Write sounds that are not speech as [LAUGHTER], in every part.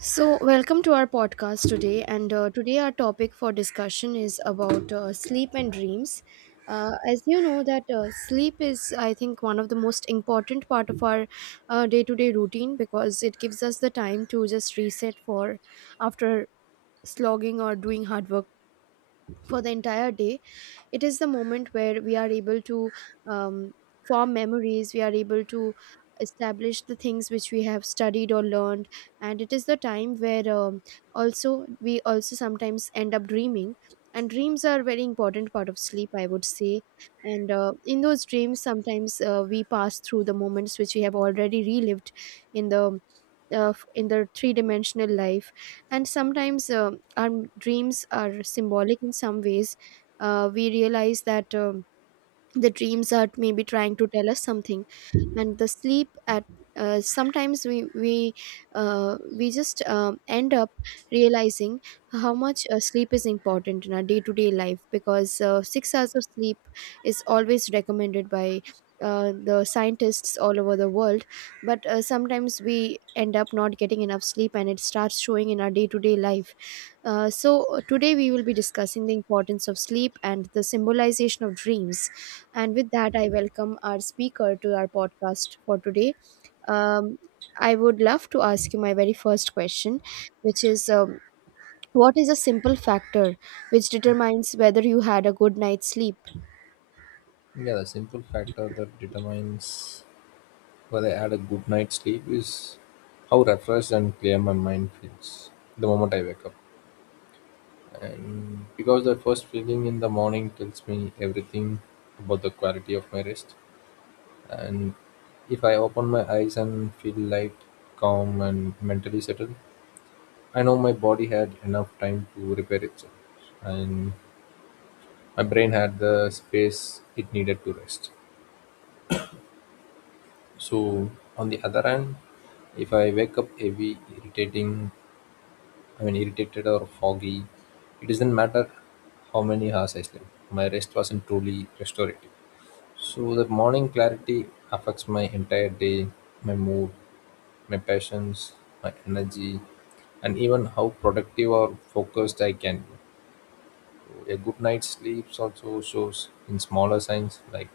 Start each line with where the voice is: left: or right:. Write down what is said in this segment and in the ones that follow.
right: So, welcome to our podcast today. And today, our topic for discussion is about sleep and dreams. As you know, that sleep is, I think, one of the most important part of our day to day routine because it gives us the time to just reset for after slogging or doing hard work for the entire day, it is the moment where we are able to um, form memories, we are able to establish the things which we have studied or learned, and it is the time where also we also sometimes end up dreaming, and dreams are a very important part of sleep, I would say. And uh, in those dreams sometimes we pass through the moments which we have already relived in the of in the three-dimensional life. And sometimes our dreams are symbolic in some ways. We realize that the dreams are maybe trying to tell us something. And the sleep at sometimes we just end up realizing how much sleep is important in our day to day life, because 6 hours of sleep is always recommended by the scientists all over the world. But sometimes we end up not getting enough sleep, and it starts showing in our day to day life. So today we will be discussing the importance of sleep and the symbolization of dreams. And with that, I welcome our speaker to our podcast for today. Um, I would love to ask you my very first question, which is, what is a simple factor which determines whether you had a good night's sleep?
left: Yeah, the simple factor that determines whether I had a good night's sleep is how refreshed and clear my mind feels the moment I wake up. And because the first feeling in the morning tells me everything about the quality of my rest. And if I open my eyes and feel light, calm, and mentally settled, I know my body had enough time to repair itself. And my brain had the space it needed to rest. So on the other hand, if I wake up heavy, irritating, I mean irritated or foggy, it doesn't matter how many hours I slept. My rest wasn't truly restorative. So the morning clarity affects my entire day, my mood, my passions, my energy, and even how productive or focused I can be. So a good night's sleep also shows in smaller signs like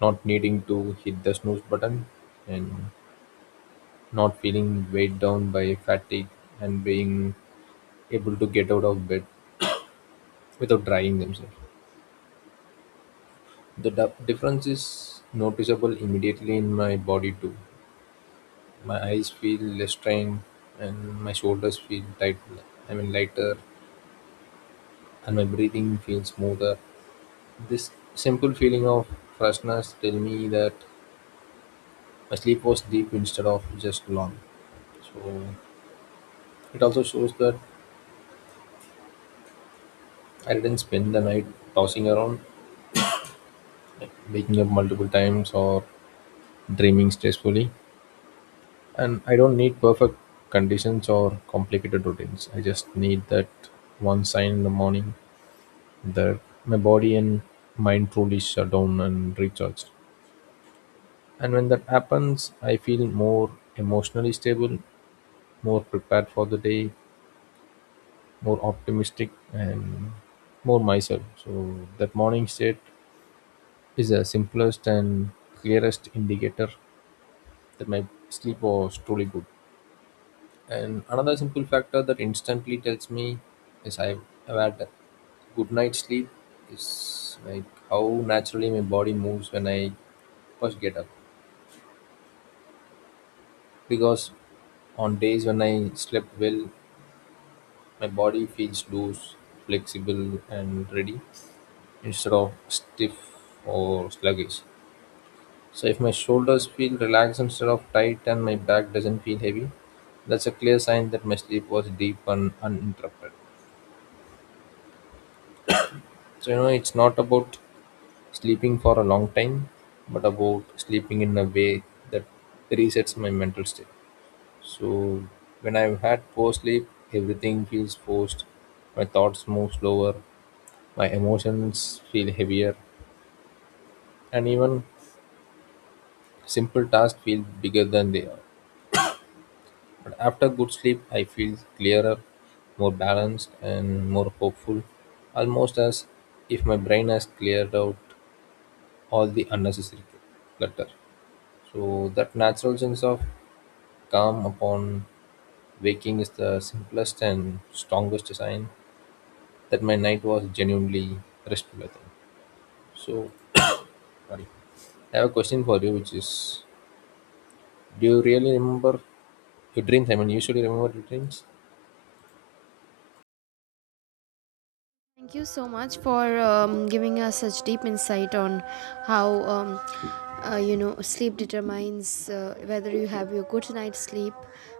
left: not needing to hit the snooze button and not feeling weighed down by fatigue and being able to get out of bed without drying themselves. The difference is noticeable immediately in my body too. My eyes feel less strained and my shoulders feel tight. I mean lighter, and my breathing feels smoother. This simple feeling of freshness tell me that my sleep was deep instead of just long. So it also shows that I didn't spend the night tossing around, waking up multiple times, or dreaming stressfully. And I don't need perfect conditions or complicated routines. I just need that one sign in the morning that my body and mind truly shut down and recharged. And when that happens, I feel more emotionally stable, more prepared for the day, more optimistic, and more myself. So that morning state is the simplest and clearest indicator that my sleep was truly good. And another simple factor that instantly tells me is I've had a good night's sleep is like how naturally my body moves when I first get up. Because on days when I slept well, my body feels loose, flexible, and ready instead of stiff or sluggish. So if my shoulders feel relaxed instead of tight and my back doesn't feel heavy, that's a clear sign that my sleep was deep and uninterrupted. So it's not about sleeping for a long time, but about sleeping in a way that resets my mental state. So when I've had poor sleep, everything feels forced. My thoughts move slower, my emotions feel heavier, and even simple tasks feel bigger than they are. But after good sleep, I feel clearer, more balanced, and more hopeful, almost as if my brain has cleared out all the unnecessary clutter. So that natural sense of calm upon waking is the simplest and strongest sign that my night was genuinely restful, I think. So, [CLEARS THROAT] sorry. I have a question for you, which is, do you really remember your dreams? I mean, you usually remember your dreams?
right: Thank you so much for giving us such deep insight on how, you know, sleep determines whether you have your good night's sleep.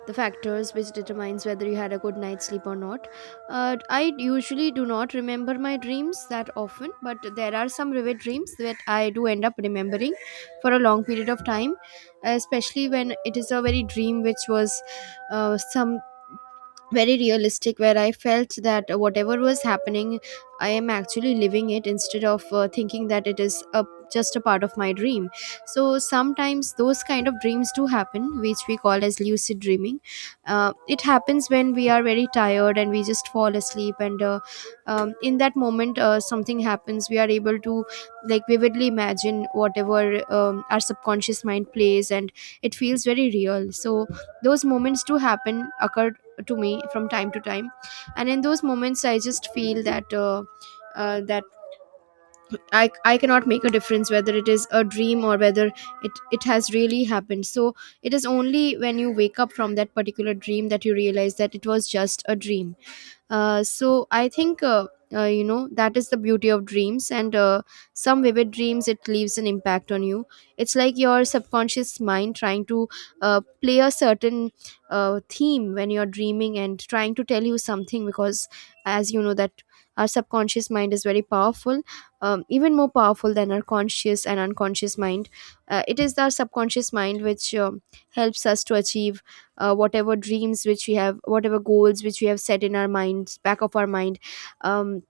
right: The factors which determines whether you had a good night's sleep or not. I usually do not remember my dreams that often, but there are some vivid dreams that I do end up remembering for a long period of time, especially when it is a very dream which was some very realistic, where I felt that whatever was happening, I am actually living it, instead of thinking that it is a just a part of my dream. So sometimes those kind of dreams do happen, which we call as lucid dreaming. It happens when we are very tired and we just fall asleep, and in that moment something happens. We are able to like vividly imagine whatever our subconscious mind plays, and it feels very real. So those moments do happen occur to me from time to time, and in those moments I just feel that that I cannot make a difference whether it is a dream or whether it has really happened. So it is only when you wake up from that particular dream that you realize that it was just a dream. So I think, you know, that is the beauty of dreams, and some vivid dreams, it leaves an impact on you. It's like your subconscious mind trying to play a certain theme when you're dreaming, and trying to tell you something because, as you know, that our subconscious mind is very powerful, even more powerful than our conscious and unconscious mind. It is our subconscious mind which helps us to achieve whatever dreams which we have, whatever goals which we have set in our minds, back of our mind. um,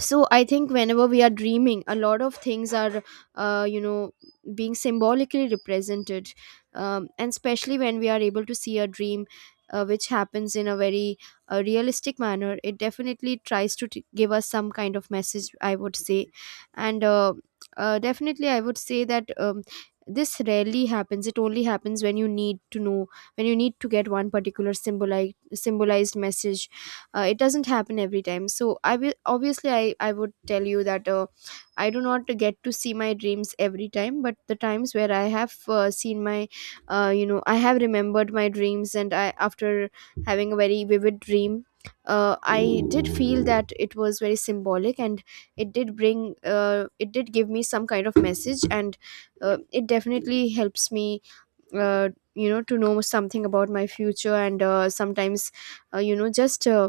right: so I think whenever we are dreaming, a lot of things are, you know, being symbolically represented, and especially when we are able to see a dream which happens in a very realistic manner, it definitely tries to give us some kind of message, I would say. And definitely I would say that, this rarely happens. It only happens when you need to know, when you need to get one particular symbolized message. It doesn't happen every time. So I will obviously, I would tell you that I do not get to see my dreams every time, but the times where I have seen my, you know, I have remembered my dreams, and I, after having a very vivid dream, I did feel that it was very symbolic, and it did bring, it did give me some kind of message, and it definitely helps me, you know, to know something about my future. And sometimes, you know, just,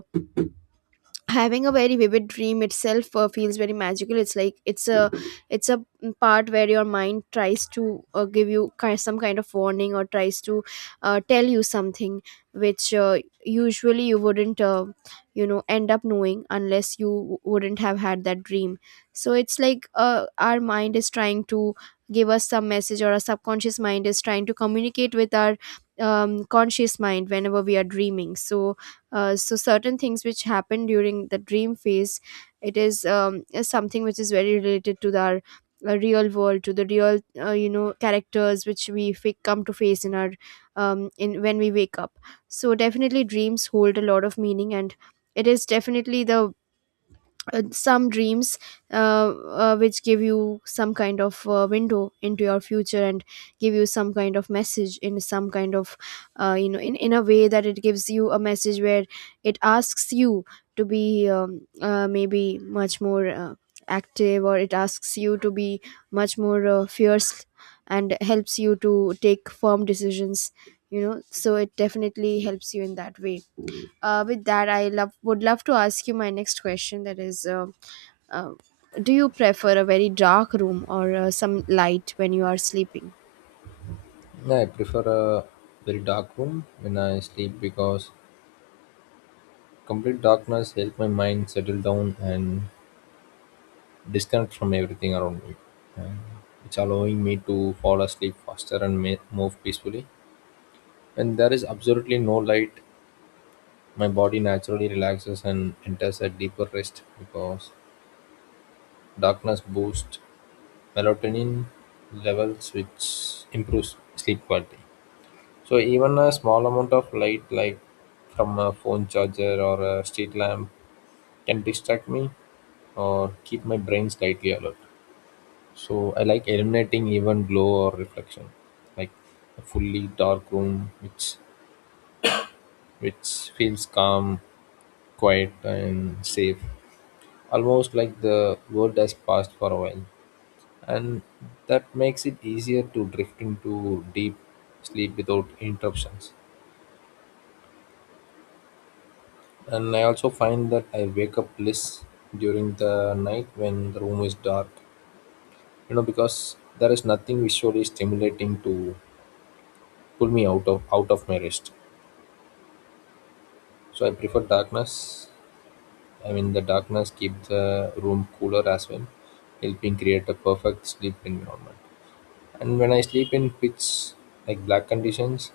right: having a very vivid dream itself feels very magical. It's like it's a, it's a part where your mind tries to give you kind some kind of warning, or tries to tell you something which, usually you wouldn't, you know, end up knowing unless you wouldn't have had that dream. So it's like our mind is trying to give us some message, or our subconscious mind is trying to communicate with our conscious mind whenever we are dreaming. So certain things which happen during the dream phase, it is, is something which is very related to our real world, to the real, you know, characters which we come to face in our, in when we wake up. So definitely dreams hold a lot of meaning, and it is definitely the, some dreams, uh, which give you some kind of window into your future, and give you some kind of message, in some kind of, you know, in a way that it gives you a message where it asks you to be, maybe much more active, or it asks you to be much more fierce, and helps you to take firm decisions, you know. So it definitely helps you in that way. With that, I love would love to ask you my next question, that is, um, do you prefer a very dark room, or some light when you are sleeping?
left: Yeah, I prefer a very dark room when I sleep because complete darkness helps my mind settle down and disconnect from everything around me. And it's allowing me to fall asleep faster and move peacefully. When there is absolutely no light, my body naturally relaxes and enters a deeper rest because darkness boosts melatonin levels, which improves sleep quality. So, even a small amount of light, like from a phone charger or a street lamp, can distract me or keep my brain slightly alert. So, I like eliminating even glow or reflection, like a fully dark room, which feels calm, quiet, and safe. Almost like the world has passed for a while, and that makes it easier to drift into deep sleep without interruptions. And I also find that I wake up less during the night when the room is dark, because there is nothing visually stimulating to pull me out of my rest. So I prefer darkness. I mean, the darkness keeps the room cooler as well, helping create a perfect sleep environment. And when I sleep in pitch like black conditions,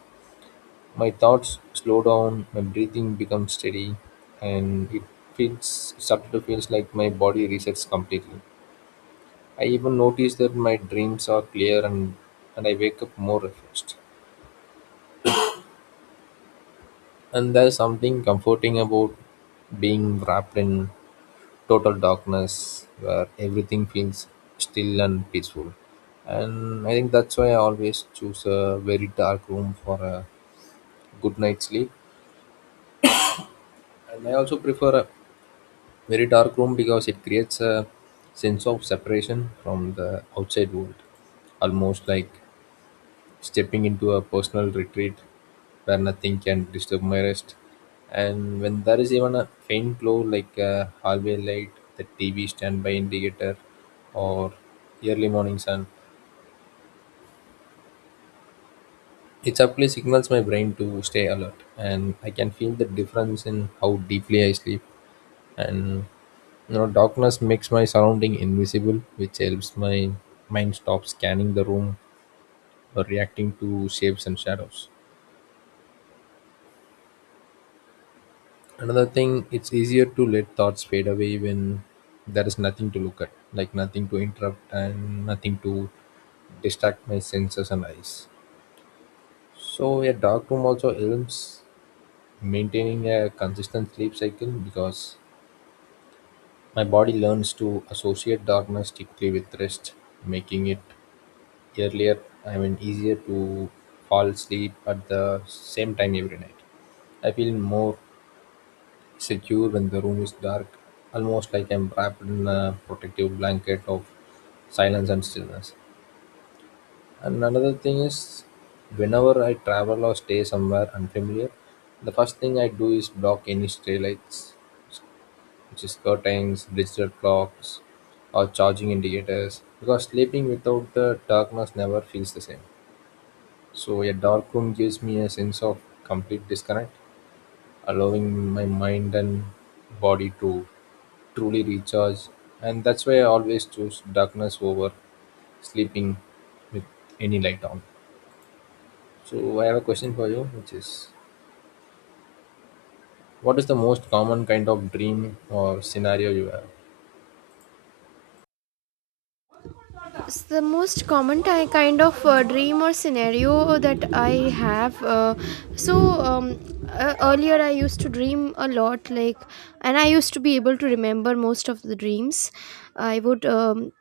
left: my thoughts slow down, my breathing becomes steady, and it feels started to feels like my body resets completely. I even notice that my dreams are clear, and I wake up more refreshed. And there's something comforting about being wrapped in total darkness where everything feels still and peaceful. And I think that's why I always choose a very dark room for a good night's sleep. And I also prefer a very dark room because it creates a sense of separation from the outside world, almost like stepping into a personal retreat where nothing can disturb my rest. And when there is even a faint glow like a hallway light, the TV standby indicator, or early morning sun, it subtly signals my brain to stay alert, and I can feel the difference in how deeply I sleep. And darkness makes my surrounding invisible, which helps my mind stop scanning the room or reacting to shapes and shadows. Another thing, it's easier to let thoughts fade away when there is nothing to look at, like nothing to interrupt and nothing to distract my senses and eyes. So a dark room also helps maintaining a consistent sleep cycle because my body learns to associate darkness typically with rest, making it earlier I mean easier to fall asleep at the same time every night. I feel more secure when the room is dark, almost like I'm wrapped in a protective blanket of silence and stillness. And another thing is, whenever I travel or stay somewhere unfamiliar, the first thing I do is block any stray lights, which is curtains, digital clocks, or charging indicators, because sleeping without the darkness never feels the same. So a dark room gives me a sense of complete disconnect, allowing my mind and body to truly recharge. And that's why I always choose darkness over sleeping with any light on. So I have a question for you, which is, what is the most common kind of dream or scenario you have?
right: It's the most common kind of dream or scenario that I have. So um, earlier I used to dream a lot, like, and I used to be able to remember most of the dreams. I would,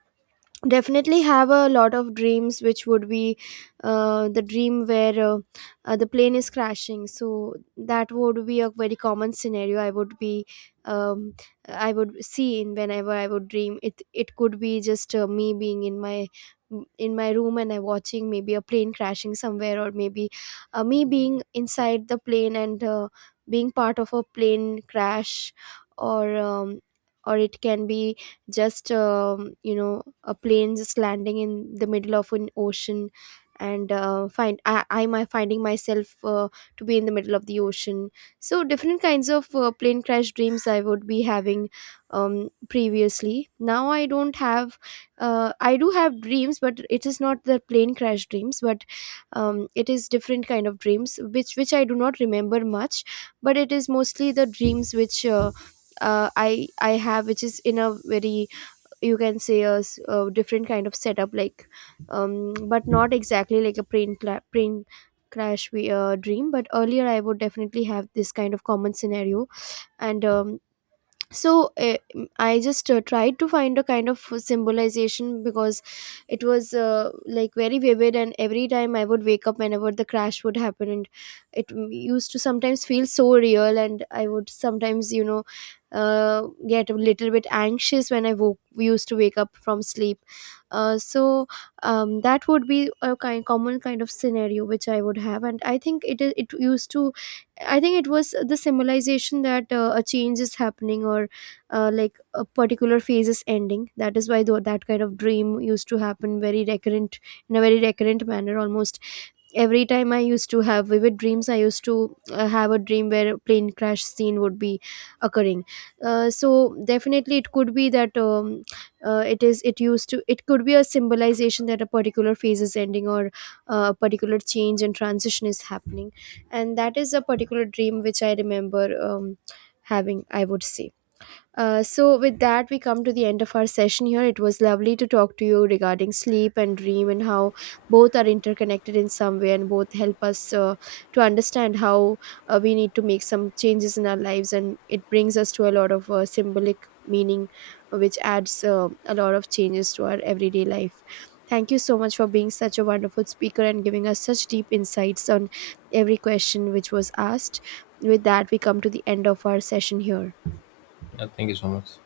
right: definitely have a lot of dreams which would be, the dream where, the plane is crashing. So that would be a very common scenario. I would be um, i would see in whenever I would dream it. It could be just, me being in my, in my room and I watching maybe a plane crashing somewhere, or maybe me being inside the plane and being part of a plane crash, or um, or it can be just, you know, a plane just landing in the middle of an ocean, and find I'm finding myself to be in the middle of the ocean. So different kinds of plane crash dreams I would be having, previously. Now I don't have. I do have dreams, but it is not the plane crash dreams, but it is different kind of dreams which I do not remember much, but it is mostly the dreams which, I have, which is in a very, you can say a, a different kind of setup, like, but not exactly like a print print crash we dream. But earlier, I would definitely have this kind of common scenario. And um, so uh, i just tried to find a kind of symbolization, because it was like very vivid, and every time I would wake up whenever the crash would happen, and it used to sometimes feel so real, and I would sometimes, you know, get a little bit anxious when I woke, used to wake up from sleep. Uh, so um, that would be a kind common kind of scenario which I would have. And I think it is, it used to, I think it was the symbolization that a change is happening, or like a particular phase is ending. That is why though that kind of dream used to happen very recurrent, in a very recurrent manner. Almost every time I used to have vivid dreams, I used to have a dream where a plane crash scene would be occurring. So definitely, it could be that, it is, it used to, it could be a symbolization that a particular phase is ending, or a particular change and transition is happening, and that is a particular dream which I remember, having, I would say. With that, we come to the end of our session here. It was lovely to talk to you regarding sleep and dream, and how both are interconnected in some way, and both help us to understand how we need to make some changes in our lives. And it brings us to a lot of symbolic meaning, which adds a lot of changes to our everyday life. Thank you so much for being such a wonderful speaker and giving us such deep insights on every question which was asked. With that, we come to the end of our session here.
left: Yeah, thank you so much.